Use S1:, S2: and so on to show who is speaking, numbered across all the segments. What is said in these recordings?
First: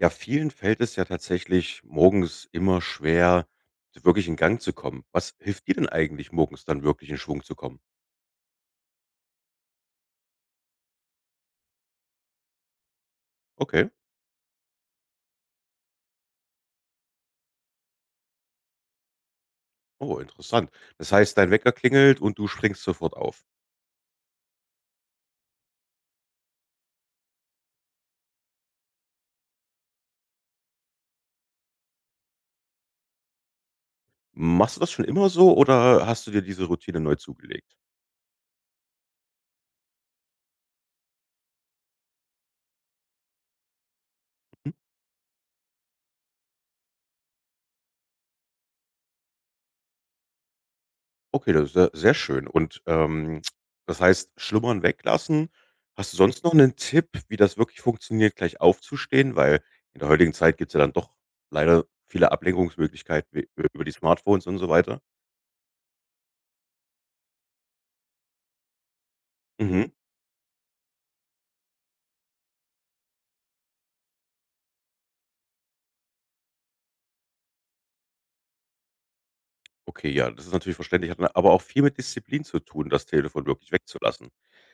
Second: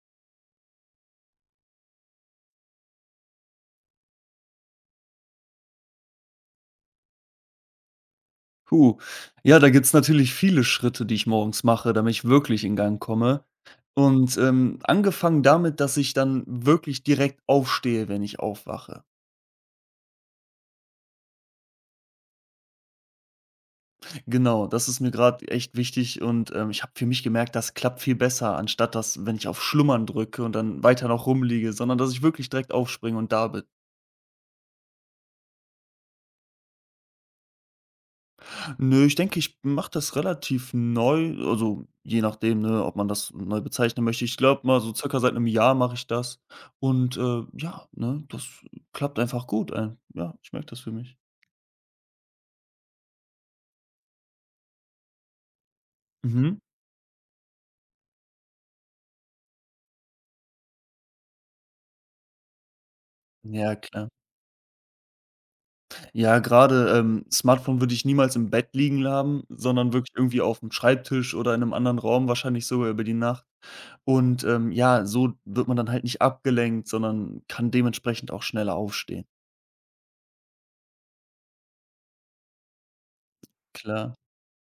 S1: Ja, vielen fällt es ja tatsächlich morgens immer schwer, so wirklich in Gang zu kommen. Was hilft dir denn eigentlich morgens dann wirklich in Schwung zu kommen?
S2: Puh. Ja, da gibt's natürlich viele Schritte, die ich morgens mache, damit ich wirklich in Gang komme.
S1: Okay,
S2: Und, angefangen damit, dass ich dann wirklich direkt aufstehe, wenn ich aufwache.
S1: oh, interessant. Das heißt, dein Wecker klingelt und du springst sofort auf.
S2: Genau, das ist mir gerade echt wichtig und, ich habe für mich gemerkt, das klappt viel besser, anstatt dass, wenn ich auf Schlummern drücke und dann weiter noch rumliege, sondern dass ich wirklich direkt aufspringe und da bin.
S1: Machst du das schon immer so oder hast du dir diese Routine neu zugelegt?
S2: Nö, ich denke, ich mache das relativ neu, also je nachdem, ne, ob man das neu bezeichnen möchte. Ich glaube mal so circa seit einem Jahr mache ich das und, ja, ne, das klappt einfach gut. Ja, ich merke das für mich.
S1: Okay, das ist ja sehr schön. Das heißt, Schlummern weglassen. Hast du sonst noch
S2: Mhm.
S1: einen Tipp, wie das wirklich funktioniert, gleich aufzustehen? Weil in der heutigen Zeit gibt's ja dann doch leider viele Ablenkungsmöglichkeiten wi
S2: Ja,
S1: über die
S2: klar.
S1: Smartphones und so weiter.
S2: Ja, gerade Smartphone würde ich niemals im Bett liegen haben,
S1: Mhm.
S2: sondern wirklich irgendwie auf dem Schreibtisch oder in einem anderen Raum, wahrscheinlich sogar über die Nacht. Und, ja, so wird man dann halt nicht abgelenkt, sondern kann dementsprechend auch schneller aufstehen.
S1: Okay, ja, das ist natürlich verständlich. Hat aber auch viel mit Disziplin zu tun, das Telefon wirklich
S2: Klar.
S1: wegzulassen.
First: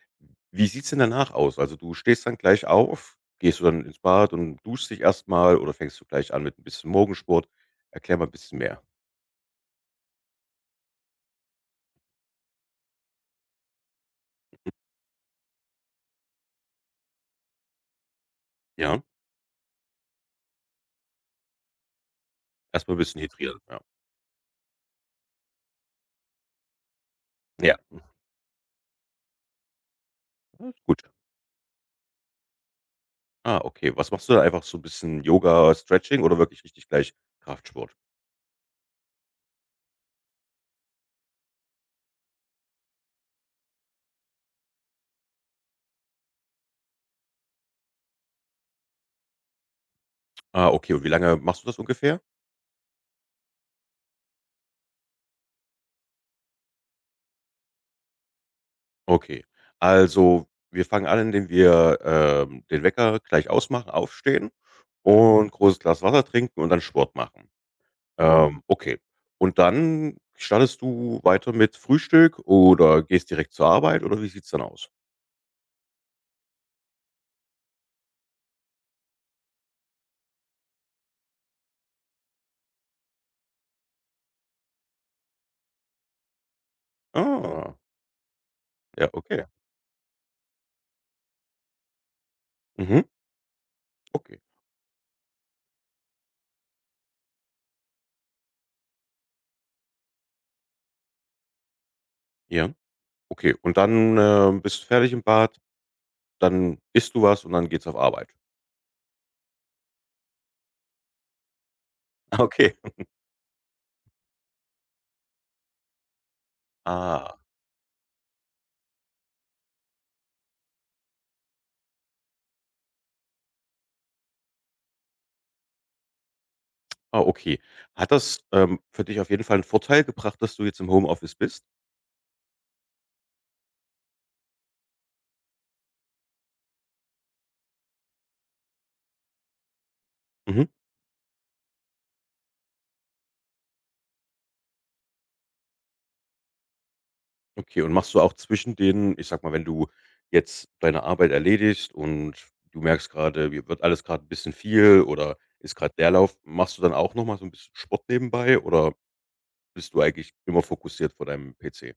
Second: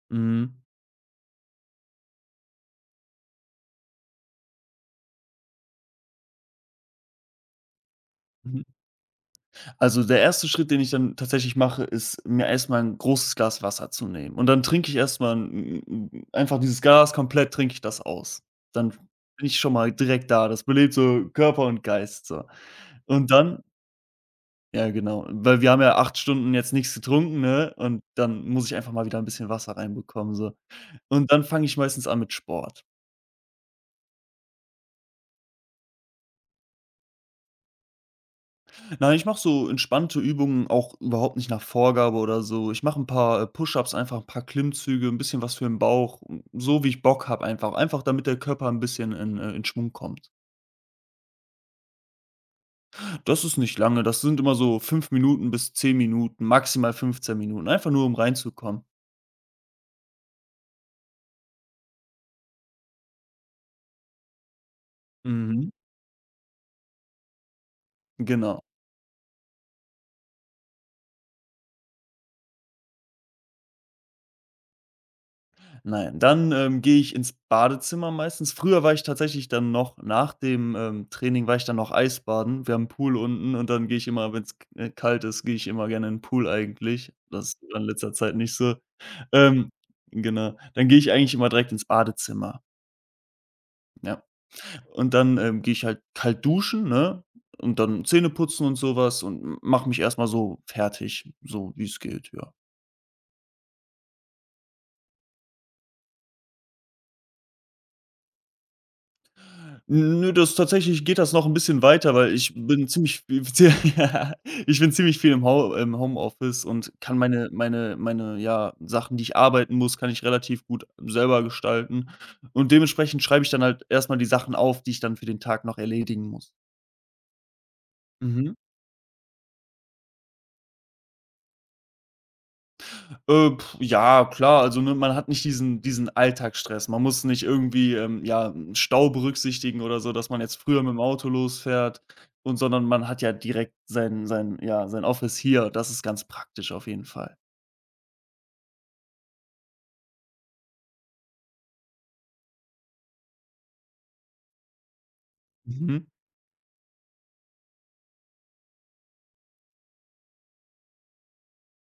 S2: Mhm.
S1: Wie sieht's denn danach aus? Also, du stehst dann gleich auf, gehst du dann ins Bad und duschst dich erstmal oder fängst du gleich an mit ein bisschen Morgensport? Erklär mal ein bisschen mehr,
S2: Also, der erste Schritt, den ich dann tatsächlich mache, ist, mir erst mal 'n großes Glas Wasser zu nehmen. Und dann trinke ich erst mal 'n einfach dieses Glas komplett trinke ich das aus. Dann
S1: ja?
S2: bin ich schon mal direkt da. Das belebt so Körper und Geist, so.
S1: Erst mal 'n bisschen
S2: Und
S1: hydrieren,
S2: dann
S1: ja.
S2: ja, genau, weil wir haben ja 8 Stunden jetzt nichts getrunken, ne?
S1: Ja,
S2: Und dann muss ich einfach mal wieder ein bisschen Wasser reinbekommen, so.
S1: ah, ist gut.
S2: Und dann fange ich meistens an mit Sport.
S1: Ah, okay. Was machst du da? Einfach so 'n bisschen Yoga, Stretching oder wirklich richtig gleich Kraftsport?
S2: Nein, ich mache so entspannte Übungen auch überhaupt nicht nach Vorgabe oder so. Ich mache ein paar, Push-ups, einfach ein paar Klimmzüge, ein bisschen was für den Bauch, so wie ich Bock habe einfach. Einfach damit der Körper ein bisschen in Schwung kommt.
S1: Ah, okay. Und wie lange machst du das ungefähr?
S2: Das ist nicht lange, das sind immer so 5 Minuten bis 10 Minuten, maximal 15 Minuten, einfach nur um reinzukommen.
S1: Okay. Also, wir fangen an, indem wir, den Wecker gleich ausmachen, aufstehen und
S2: Mhm,
S1: großes Glas Wasser trinken und dann Sport machen.
S2: genau.
S1: Okay. Und dann startest du weiter mit Frühstück oder gehst direkt zur Arbeit oder wie sieht's dann aus?
S2: Nein, dann, gehe ich ins Badezimmer meistens. Früher war ich tatsächlich dann noch nach dem, Training war ich dann noch Eisbaden. Wir haben 'n Pool unten und dann gehe ich immer, wenn es kalt ist, gehe ich immer gerne in den Pool eigentlich. Das
S1: Ah,
S2: war in letzter Zeit nicht so.
S1: ja, okay.
S2: Ähm, genau. Dann gehe ich eigentlich immer direkt ins Badezimmer,
S1: Mhm,
S2: ja.
S1: okay.
S2: Und dann, gehe ich halt kalt duschen, ne, und dann Zähne putzen und sowas und mache mich erst mal so fertig, so wie es geht, ja.
S1: Ja, okay. Und dann, bist du fertig im Bad. Dann isst du was und dann geht's auf Arbeit.
S2: Nö, das tatsächlich geht das noch 'n bisschen weiter, weil
S1: Ah,
S2: ich
S1: okay.
S2: bin ziemlich v ja, ich bin ziemlich viel im Homeoffice und kann
S1: Ah,
S2: meine, ja, Sachen, die ich arbeiten muss, kann ich relativ gut selber gestalten. Und dementsprechend schreibe ich dann halt erst mal die Sachen auf, die ich dann für den Tag noch erledigen muss.
S1: ah, okay. Hat das,
S2: Mhm.
S1: für dich auf jeden Fall 'n Vorteil gebracht, dass du jetzt im Homeoffice bist?
S2: Ja, klar, also, ne, man hat nicht diesen Alltagsstress. Man muss nicht irgendwie, ja, 'n Stau berücksichtigen oder so, dass man jetzt
S1: Mhm.
S2: früher mit dem Auto losfährt und sondern man hat ja direkt sein ja, sein Office hier. Das ist ganz praktisch auf jeden Fall.
S1: Okay, und machst du auch zwischen den, ich sage mal, wenn du jetzt deine Arbeit erledigst und du merkst grade, dir wird alles grad 'n bisschen viel oder ist grad
S2: Mhm.
S1: Leerlauf, machst du dann auch noch mal so 'n bisschen Sport nebenbei oder bist du eigentlich immer fokussiert vor deinem PC?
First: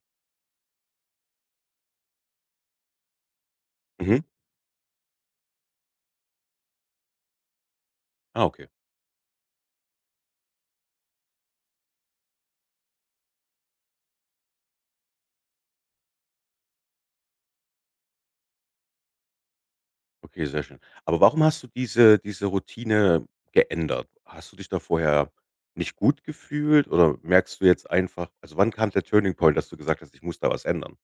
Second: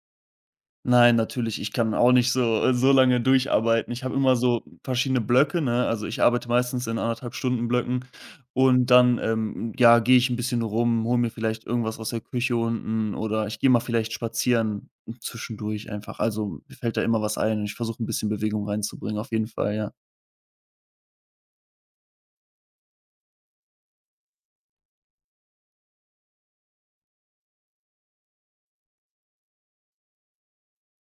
S2: Nein, natürlich, ich kann auch nicht so so lange durcharbeiten. Ich habe
S1: Mhm.
S2: immer so verschiedene Blöcke, ne? Also, ich arbeite meistens in anderthalb Stunden Blöcken
S1: Ah, okay.
S2: und dann, ja, gehe ich ein bisschen rum, hole mir vielleicht irgendwas aus der Küche unten oder ich gehe mal vielleicht spazieren zwischendurch einfach. Also, mir fällt da immer was ein und ich versuche ein bisschen Bewegung reinzubringen, auf jeden Fall, ja.
S1: Okay, sehr schön. Aber warum hast du diese Routine geändert? Hast du dich da vorher nicht gut gefühlt oder merkst du jetzt einfach, also, wann kam der Turning Point, dass du gesagt hast: „Ich muss da was ändern?“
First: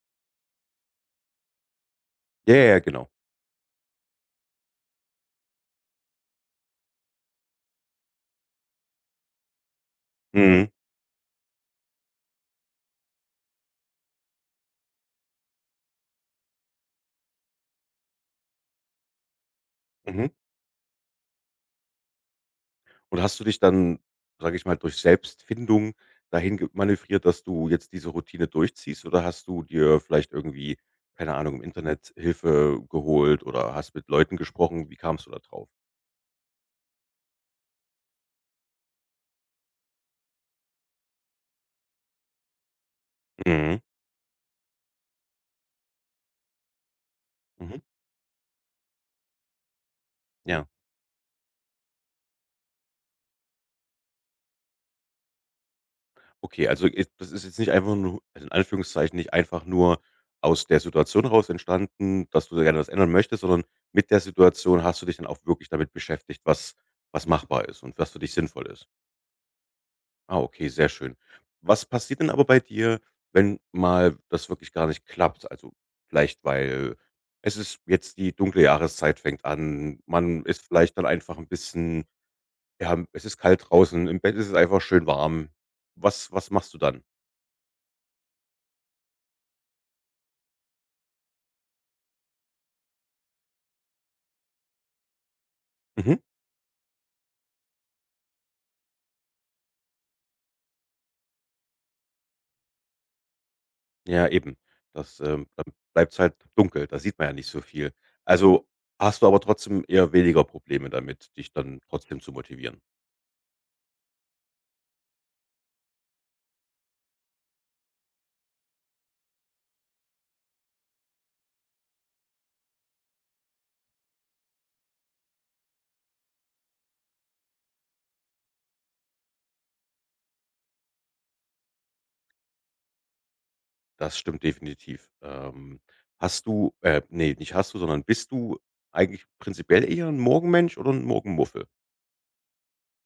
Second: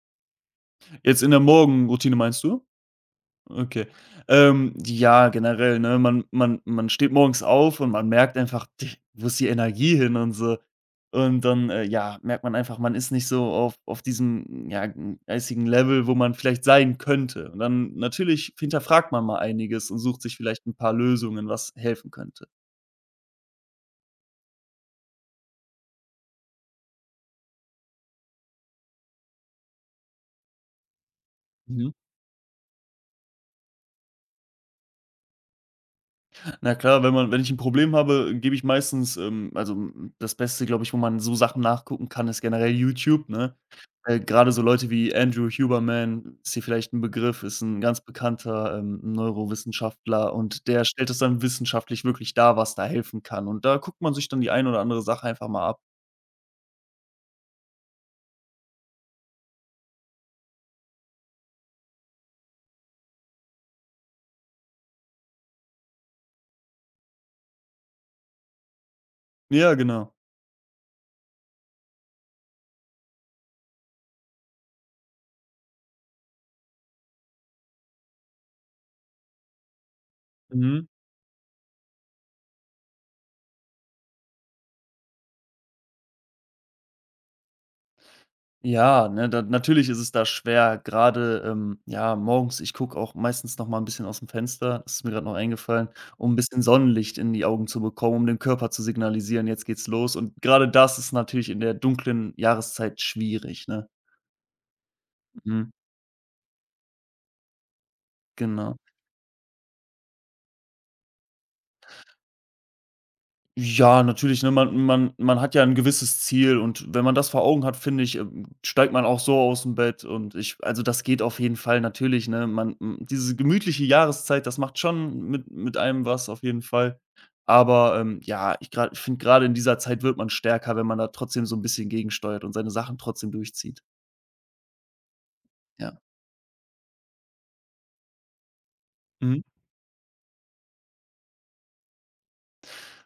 S2: Jetzt in der Morgenroutine meinst
S1: Ja, ja,
S2: du?
S1: ja, genau.
S2: Okay. Ja, generell, ne? Man steht morgens auf und man merkt einfach, d wo ist die Energie hin und so.
S1: Mhm,
S2: Und dann, ja, merkt man einfach, man ist nicht so auf diesem, ja, geistigen Level, wo man vielleicht sein könnte. Und dann natürlich hinterfragt man mal einiges und sucht
S1: mhm.
S2: sich vielleicht ein paar Lösungen, was helfen könnte.
S1: Und hast du dich dann, sage ich mal, durch Selbstfindung dahin ge manövriert, dass du jetzt diese Routine durchziehst oder hast du dir vielleicht irgendwie, keine Ahnung, im
S2: Mhm.
S1: Internet Hilfe geholt oder hast mit Leuten gesprochen? Wie kamst du da drauf?
S2: Na klar, wenn ich ein Problem habe, gebe ich meistens, also, das Beste, glaube ich, wo man so Sachen nachgucken kann, ist generell YouTube, ne?
S1: Mhm,
S2: Grade so Leute wie Andrew Huberman, ist hier vielleicht ein Begriff, ist
S1: mhm,
S2: ein ganz bekannter, Neurowissenschaftler
S1: ja.
S2: und der stellt es dann wissenschaftlich wirklich dar, was da helfen kann. Und da guckt man sich dann die ein oder andere Sache einfach mal ab.
S1: Okay, also i das ist jetzt nicht einfach nur, also in Anführungszeichen nicht einfach nur aus der Situation heraus entstanden, dass du da gerne was ändern möchtest, sondern mit der Situation hast du dich dann auch wirklich damit beschäftigt, was was machbar ist und was für dich sinnvoll ist.
S2: Ja, genau.
S1: Ah, okay, sehr schön. Was passiert denn aber bei dir, wenn mal das wirklich gar nicht klappt? Also, vielleicht, weil es ist jetzt die dunkle Jahreszeit fängt an, man ist
S2: Mhm.
S1: vielleicht dann einfach ein bisschen, ja, es ist kalt draußen, im Bett ist es einfach schön warm. Was machst du dann?
S2: Ja, ne, da natürlich ist es da schwer, gerade, ja, morgens ich gucke auch meistens noch mal ein bisschen aus dem Fenster. Das ist mir gerade noch eingefallen,
S1: Mhm.
S2: um ein bisschen Sonnenlicht in die Augen zu bekommen, um dem Körper zu signalisieren: „Jetzt geht's los." Und gerade das ist natürlich in der dunklen Jahreszeit schwierig, ne?
S1: Ja, eben. Dann
S2: Mhm,
S1: bleibt's halt dunkel, da sieht man ja nicht so viel. Also,
S2: genau.
S1: hast du aber trotzdem eher weniger Probleme damit, dich dann trotzdem zu motivieren.
S2: Ja, natürlich, ne? Man hat ja ein gewisses Ziel und wenn man das vor Augen hat, finde ich, steigt man auch so aus dem Bett und ich also, das geht auf jeden Fall natürlich, ne? Man hm, diese gemütliche Jahreszeit, das macht schon mit einem was auf jeden Fall. Aber, ja, ich finde, gerade in dieser Zeit wird man stärker, wenn man da trotzdem so ein bisschen gegensteuert und seine Sachen trotzdem durchzieht.
S1: Das stimmt definitiv.
S2: Ja.
S1: Hast du ne, nicht hast du, sondern bist du eigentlich
S2: Mhm.
S1: prinzipiell eher 'n Morgenmensch oder 'n Morgenmuffel?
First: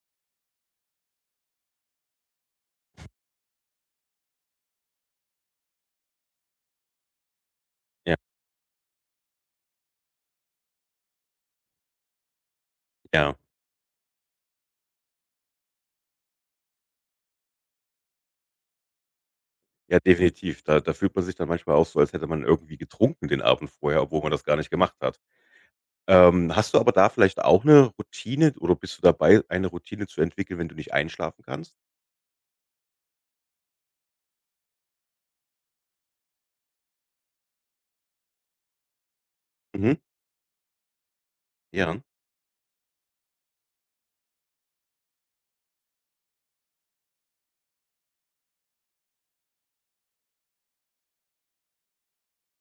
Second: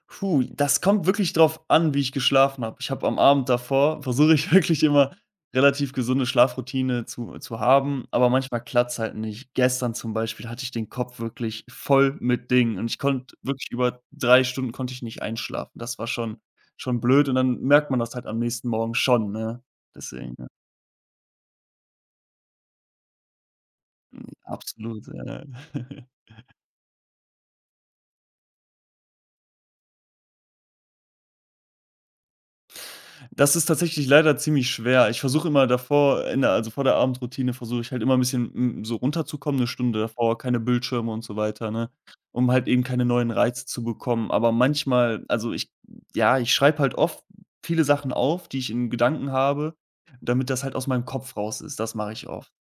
S2: Puh, das kommt wirklich drauf an, wie ich geschlafen habe. Ich habe am Abend davor versuche ich wirklich immer relativ gesunde Schlafroutine zu haben,
S1: Ja,
S2: aber manchmal klappt's halt nicht. Gestern zum Beispiel hatte ich den Kopf wirklich voll mit Dingen und ich konnte
S1: ja.
S2: wirklich über 3 Stunden konnte ich nicht einschlafen. Das war schon blöd und dann merkt man das halt am nächsten Morgen schon, ne?
S1: Ja,
S2: Deswegen, ja,
S1: definitiv. Da fühlt man sich dann manchmal auch so, als hätte man irgendwie getrunken den Abend vorher, obwohl man das gar nicht gemacht
S2: absolut,
S1: hat.
S2: ja.
S1: Hast du aber da vielleicht auch 'ne Routine oder bist du dabei, eine Routine zu entwickeln, wenn du nicht einschlafen kannst?
S2: Das ist tatsächlich leider ziemlich schwer. Ich versuche immer davor in der also vor der Abendroutine versuche ich halt immer ein bisschen, so runterzukommen, eine
S1: Mhm.
S2: Stunde davor, keine Bildschirme und so weiter, ne,
S1: Ja.
S2: um halt eben keine neuen Reize zu bekommen. Aber manchmal also ich ja, ich schreibe halt oft viele Sachen auf, die ich in Gedanken habe, damit das halt aus meinem Kopf raus ist. Das mache ich oft.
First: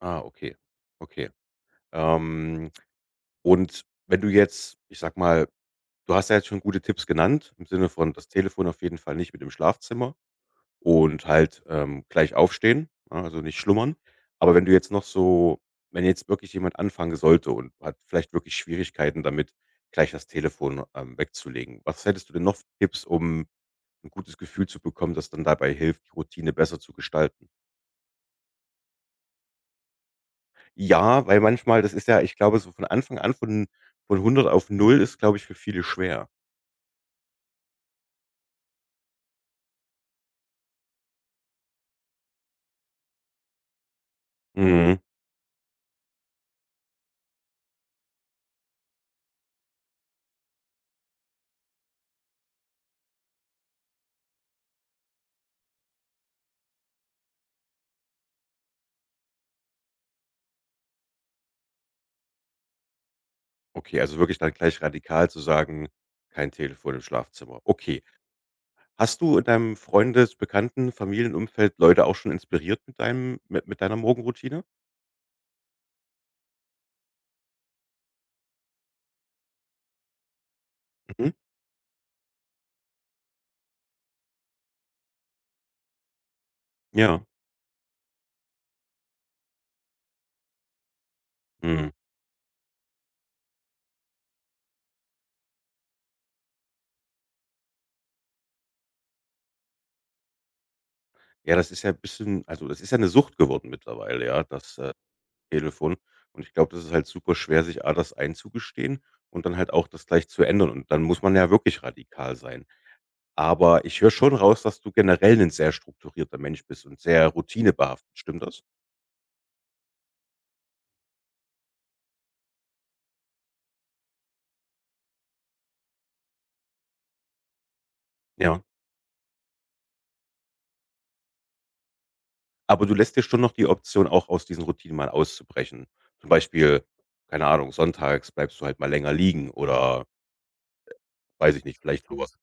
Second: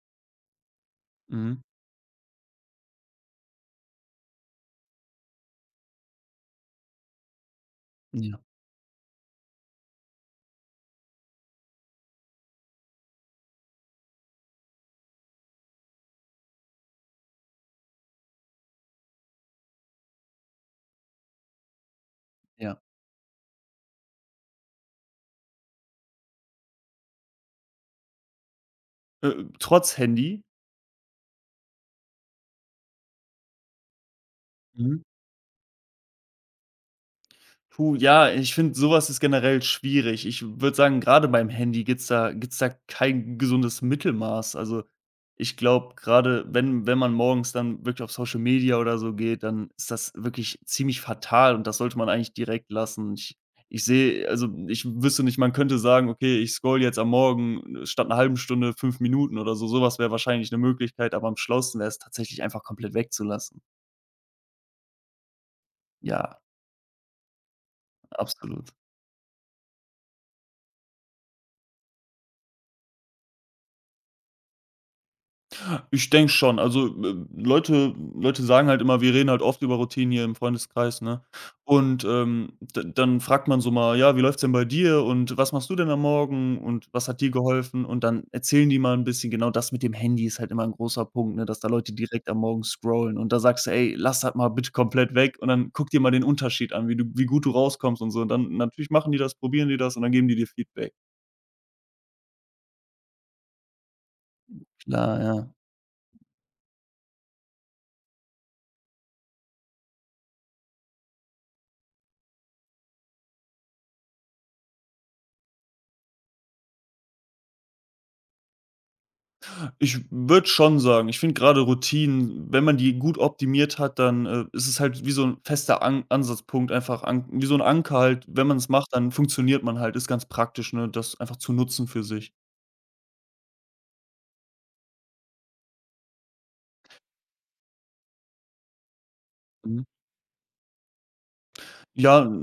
S1: Ah, okay. Okay.
S2: Mhm.
S1: Ähm, und wenn du jetzt, ich sag mal, du hast ja jetzt schon gute Tipps genannt, im Sinne von das
S2: Ja,
S1: Telefon auf jeden Fall nicht mit im Schlafzimmer und halt, gleich aufstehen, ne, also nicht schlummern. Aber wenn du jetzt noch so Wenn jetzt wirklich jemand anfangen sollte und hat vielleicht wirklich Schwierigkeiten damit, gleich das Telefon, wegzulegen, was hättest du denn noch für
S2: ja.
S1: Tipps, um ein gutes Gefühl zu bekommen, das dann dabei hilft, die Routine besser zu gestalten?
S2: Trotz Handy.
S1: Ja, weil manchmal das ist ja, ich glaube, so von Anfang an, von hundert auf null
S2: Mhm.
S1: ist, glaube ich, für viele schwer.
S2: Puh, ja, ich finde, sowas ist generell schwierig. Ich würde sagen, gerade beim Handy gibt's da kein gesundes Mittelmaß. Also,
S1: Mhm.
S2: ich glaube, gerade wenn man morgens dann wirklich auf Social Media oder so geht, dann ist das wirklich ziemlich fatal und das sollte man eigentlich direkt lassen. Ich sehe also, ich wüsste nicht, man könnte sagen: „Okay, ich scroll jetzt am Morgen statt einer halben Stunde 5 Minuten" oder so. Sowas wäre wahrscheinlich eine Möglichkeit, aber am schlausten wäre es tatsächlich einfach komplett wegzulassen.
S1: Okay, also wirklich dann gleich radikal zu sagen:
S2: Ja,
S1: „Kein Telefon im Schlafzimmer.“ Okay.
S2: absolut.
S1: Hast du in deinem Freundes-, Bekannten-, Familienumfeld Leute auch schon inspiriert mit deinem mit deiner Morgenroutine?
S2: Ich denke schon. Also, Leute sagen halt immer wir reden halt oft über Routinen hier im Freundeskreis, ne?
S1: Mhm.
S2: Und, d dann fragt man so mal: „Ja, wie läuft's denn bei dir und was machst du denn am Morgen und was hat
S1: Ja.
S2: dir geholfen?" Und dann erzählen die mal ein bisschen genau das mit dem Handy ist halt immer ein großer Punkt, ne, dass da
S1: Mhm.
S2: Leute direkt am Morgen scrollen und da sagst du: „Ey, lass das mal bitte komplett weg und dann guck dir mal den Unterschied an, wie du wie gut du rauskommst und so." Und dann natürlich machen die das, probieren die das und dann geben die dir Feedback.
S1: Ja, das ist ja ein bisschen, also, das ist ja eine Sucht geworden mittlerweile, ja, das,
S2: Klar, ja.
S1: Telefon. Und ich glaube, das ist halt super schwer, sich A das einzugestehen und dann halt auch das gleich zu ändern. Und dann muss man ja wirklich radikal sein. Aber ich höre schon raus, dass du generell 'nen sehr strukturierter Mensch bist und sehr routinebehaftet. Stimmt das?
S2: Ich würde schon sagen, ich finde gerade Routinen, wenn man die gut optimiert hat, dann, ist es halt wie so ein fester An Ansatzpunkt, einfach an wie so ein Anker halt. Wenn man
S1: Ja.
S2: es macht, dann funktioniert man halt, ist ganz praktisch, ne, das einfach zu nutzen für sich.
S1: Aber du lässt dir schon noch die Option, auch aus diesen Routinen mal auszubrechen. Zum Beispiel, keine Ahnung, sonntags bleibst du halt mal länger liegen
S2: Mhm.
S1: oder, weiß ich nicht, vielleicht so
S2: Ja.
S1: was.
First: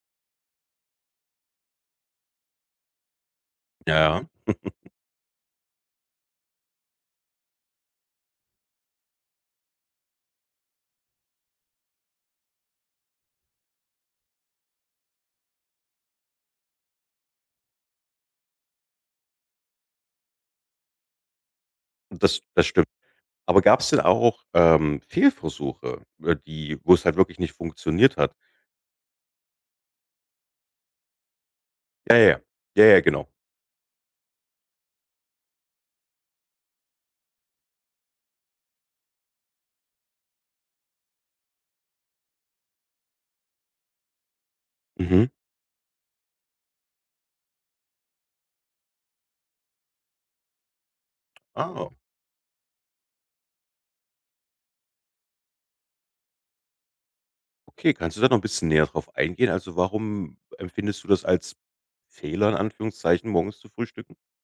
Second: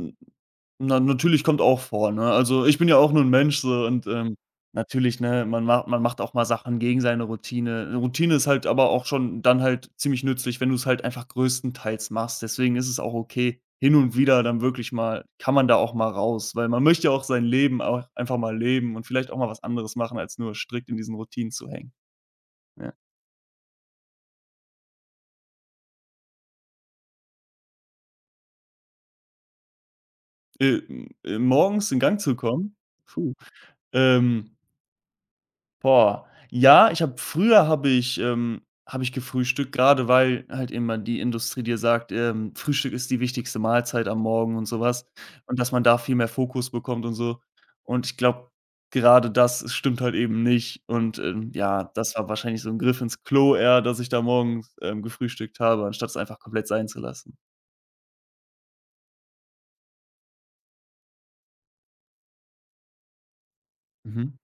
S2: Na, natürlich kommt auch vor, ne? Also, ich bin ja auch nur ein Mensch so
S1: Ja,
S2: und,
S1: ja.
S2: natürlich, ne, man macht auch mal Sachen gegen seine Routine. Routine ist halt aber auch schon dann halt ziemlich nützlich, wenn du es halt einfach größtenteils machst. Deswegen ist es auch okay, hin und wieder dann wirklich mal kann man da auch mal raus, weil man möchte ja auch sein Leben auch einfach mal leben und vielleicht auch mal was anderes machen, als nur strikt in diesen Routinen zu hängen,
S1: Das stimmt.
S2: ja.
S1: Aber gab's denn auch, Fehlversuche, die, wo's halt wirklich nicht funktioniert hat?
S2: M Morgens in
S1: Ja,
S2: Gang
S1: ja,
S2: zu
S1: ja.
S2: kommen,
S1: Ja, ja, genau.
S2: puh, ähm Boah, ja, ich habe früher habe ich gefrühstückt, gerade, weil halt immer die Industrie dir sagt, Frühstück ist die wichtigste Mahlzeit am Morgen und sowas
S1: Mhm.
S2: und dass man da viel mehr Fokus bekommt und so. Und ich glaube, gerade das stimmt halt eben nicht und, ja,
S1: Ah,
S2: das war wahrscheinlich so ein Griff ins Klo eher, dass ich da morgens, gefrühstückt habe, anstatt es einfach komplett sein zu lassen.
S1: okay. Kannst du da noch 'n bisschen näher drauf eingehen? Also, warum empfindest du das als Fehler in Anführungszeichen, morgens zu frühstücken?
S2: Mhm.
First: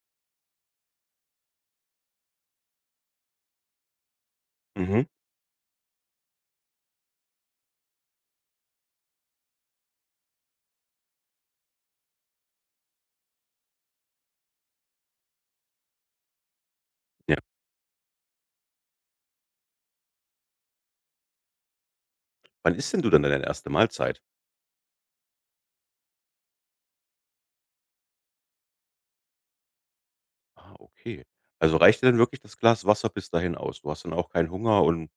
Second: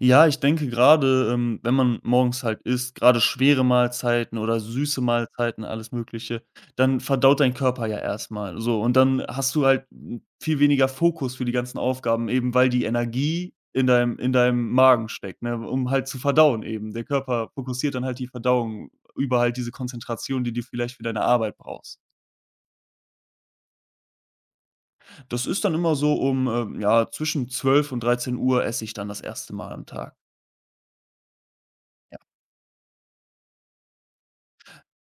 S2: Ja, ich denke gerade, wenn man morgens halt isst, gerade schwere Mahlzeiten oder süße
S1: Mhm,
S2: Mahlzeiten, alles Mögliche, dann verdaut dein Körper ja erstmal so. Und dann hast du halt viel weniger Fokus für die ganzen Aufgaben, eben weil die Energie in deinem Magen steckt, ne, um halt zu verdauen eben. Der
S1: ja.
S2: Körper fokussiert dann halt die Verdauung über halt diese Konzentration, die du vielleicht für deine Arbeit brauchst.
S1: Wann isst denn du dann deine erste Mahlzeit?
S2: Das ist dann immer so um, ja, zwischen 12 und 13 Uhr esse ich dann das erste Mal am Tag.
S1: Ah, okay. Also, reicht dir dann
S2: Ja.
S1: wirklich das Glas Wasser bis dahin aus? Du hast dann auch keinen Hunger und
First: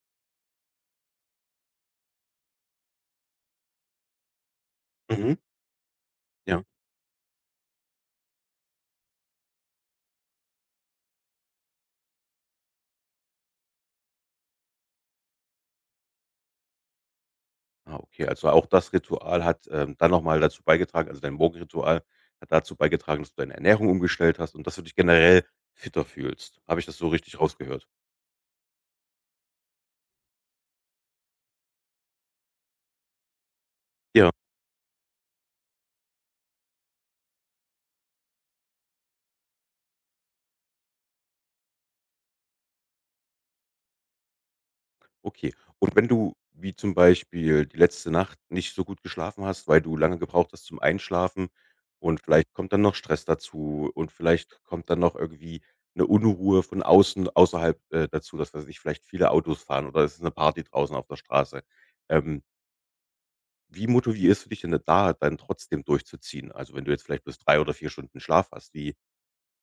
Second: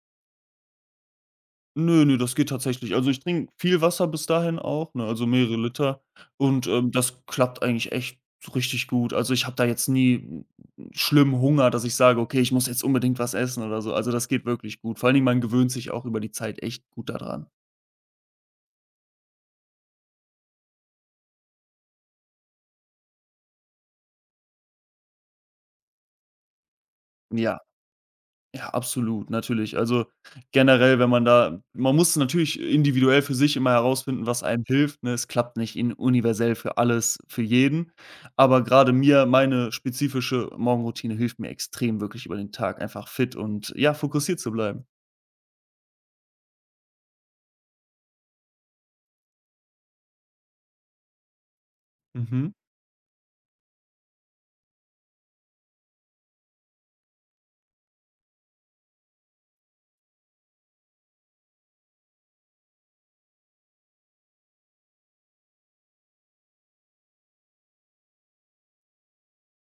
S2: Ne, ne, das geht tatsächlich. Also, ich trinke viel Wasser bis dahin auch, ne, also
S1: mhm,
S2: mehrere Liter
S1: ja.
S2: und, das klappt eigentlich echt so richtig gut. Also, ich habe da jetzt nie, schlimm Hunger, dass ich sage: „Okay, ich muss jetzt unbedingt was essen" oder so. Also, das geht wirklich gut. Vor allen Dingen, man gewöhnt sich auch über die Zeit echt gut daran.
S1: Ah, okay. Also, auch das Ritual hat, dann nochmal dazu beigetragen, also, dein Morgenritual hat dazu beigetragen, dass du deine Ernährung umgestellt hast und dass du dich generell fitter fühlst. Habe ich das so richtig
S2: Ja.
S1: rausgehört?
S2: Ja, absolut, natürlich. Also, generell, wenn man da man muss natürlich individuell für sich immer herausfinden,
S1: Ja.
S2: was einem hilft, ne? Es klappt nicht in universell für alles, für jeden. Aber gerade mir meine spezifische Morgenroutine hilft mir extrem, wirklich über den Tag einfach fit und, ja, fokussiert zu bleiben.
S1: Okay. Und wenn du, wie zum Beispiel die letzte Nacht, nicht so gut geschlafen hast, weil du lange gebraucht hast zum Einschlafen und
S2: Mhm.
S1: vielleicht kommt dann noch Stress dazu und vielleicht kommt dann noch irgendwie eine Unruhe von außen, außerhalb, dazu, dass, weiß ich, vielleicht viele Autos fahren oder es ist eine Party draußen auf der Straße. Ähm, wie motivierst du dich denn da dann trotzdem durchzuziehen? Also, wenn du jetzt vielleicht bis 3 oder 4 Stunden Schlaf hast, wie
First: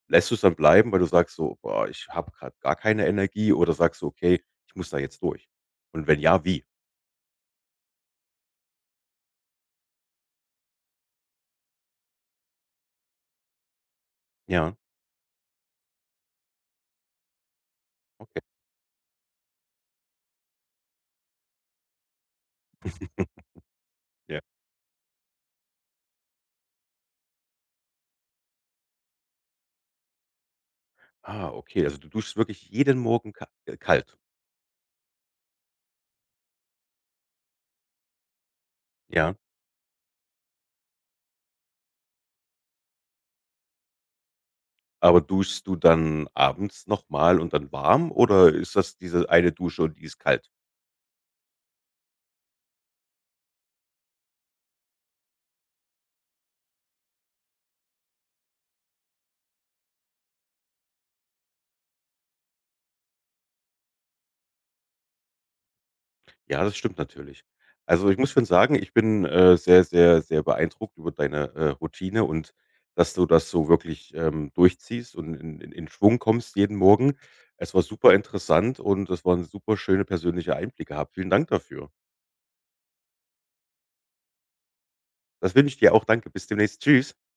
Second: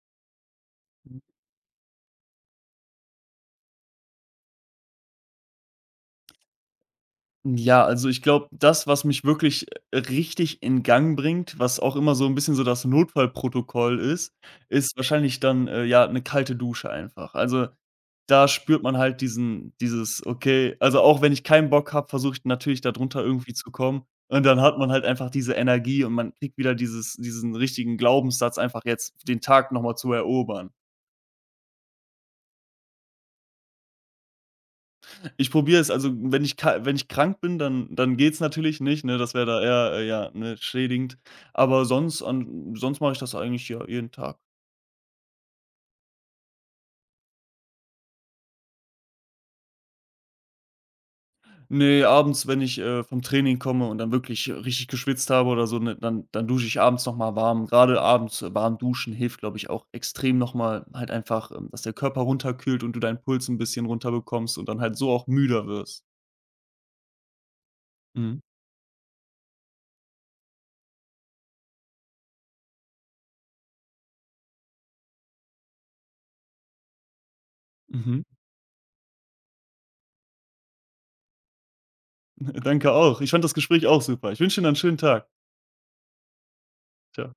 S1: lässt du es dann bleiben, weil du sagst so: „Boah, ich habe gerade gar keine Energie“, oder sagst du: „Okay, ich muss da jetzt durch?“ Und wenn ja, wie?
S2: Ja, also, ich glaube, das, was mich wirklich richtig in Gang bringt, was auch immer so ein bisschen so das Notfallprotokoll ist,
S1: Ja,
S2: ist wahrscheinlich dann, ja, eine kalte Dusche einfach. Also.
S1: okay.
S2: Da spürt man halt diesen dieses: „Okay", also, auch wenn ich keinen Bock habe, versuche ich natürlich da drunter irgendwie zu kommen.
S1: Ja.
S2: Und dann hat man halt einfach diese Energie und man kriegt wieder dieses diesen richtigen Glaubenssatz, einfach jetzt den Tag noch mal zu erobern.
S1: Ah, okay, also du duschst wirklich jeden Morgen ka kalt,
S2: Ich probiere es also, wenn ich ka wenn ich krank bin, dann geht's natürlich nicht, ne?
S1: ja?
S2: Das wäre da eher, ja, ne, schädigend. Aber sonst an sonst mache ich das eigentlich, ja, jeden Tag.
S1: Aber duschst du dann abends nochmal und dann warm oder ist das diese eine Dusche und die ist kalt?
S2: Nee, abends, wenn ich, vom Training komme und dann wirklich richtig geschwitzt habe oder so, ne, dann dusche ich abends noch mal warm. Gerade abends warm duschen hilft, glaube ich, auch extrem noch mal halt einfach, dass der Körper runterkühlt und du deinen Puls ein bisschen runterbekommst und dann halt so auch müder wirst.
S1: Ja, das stimmt natürlich. Also, ich muss
S2: Mhm,
S1: schon sagen, ich bin, sehr, sehr, sehr beeindruckt über deine, Routine und dass du das so wirklich, durchziehst und in Schwung kommst jeden Morgen. Es war super
S2: mhm.
S1: interessant und es waren super schöne persönliche Einblicke gehabt. Vielen Dank dafür.
S2: Danke auch. Ich fand das Gespräch auch super. Ich wünsche dir noch 'n schönen Tag.
S1: Das wünsche ich dir auch. Danke. Bis demnächst. Tschüss.
S2: Tschau.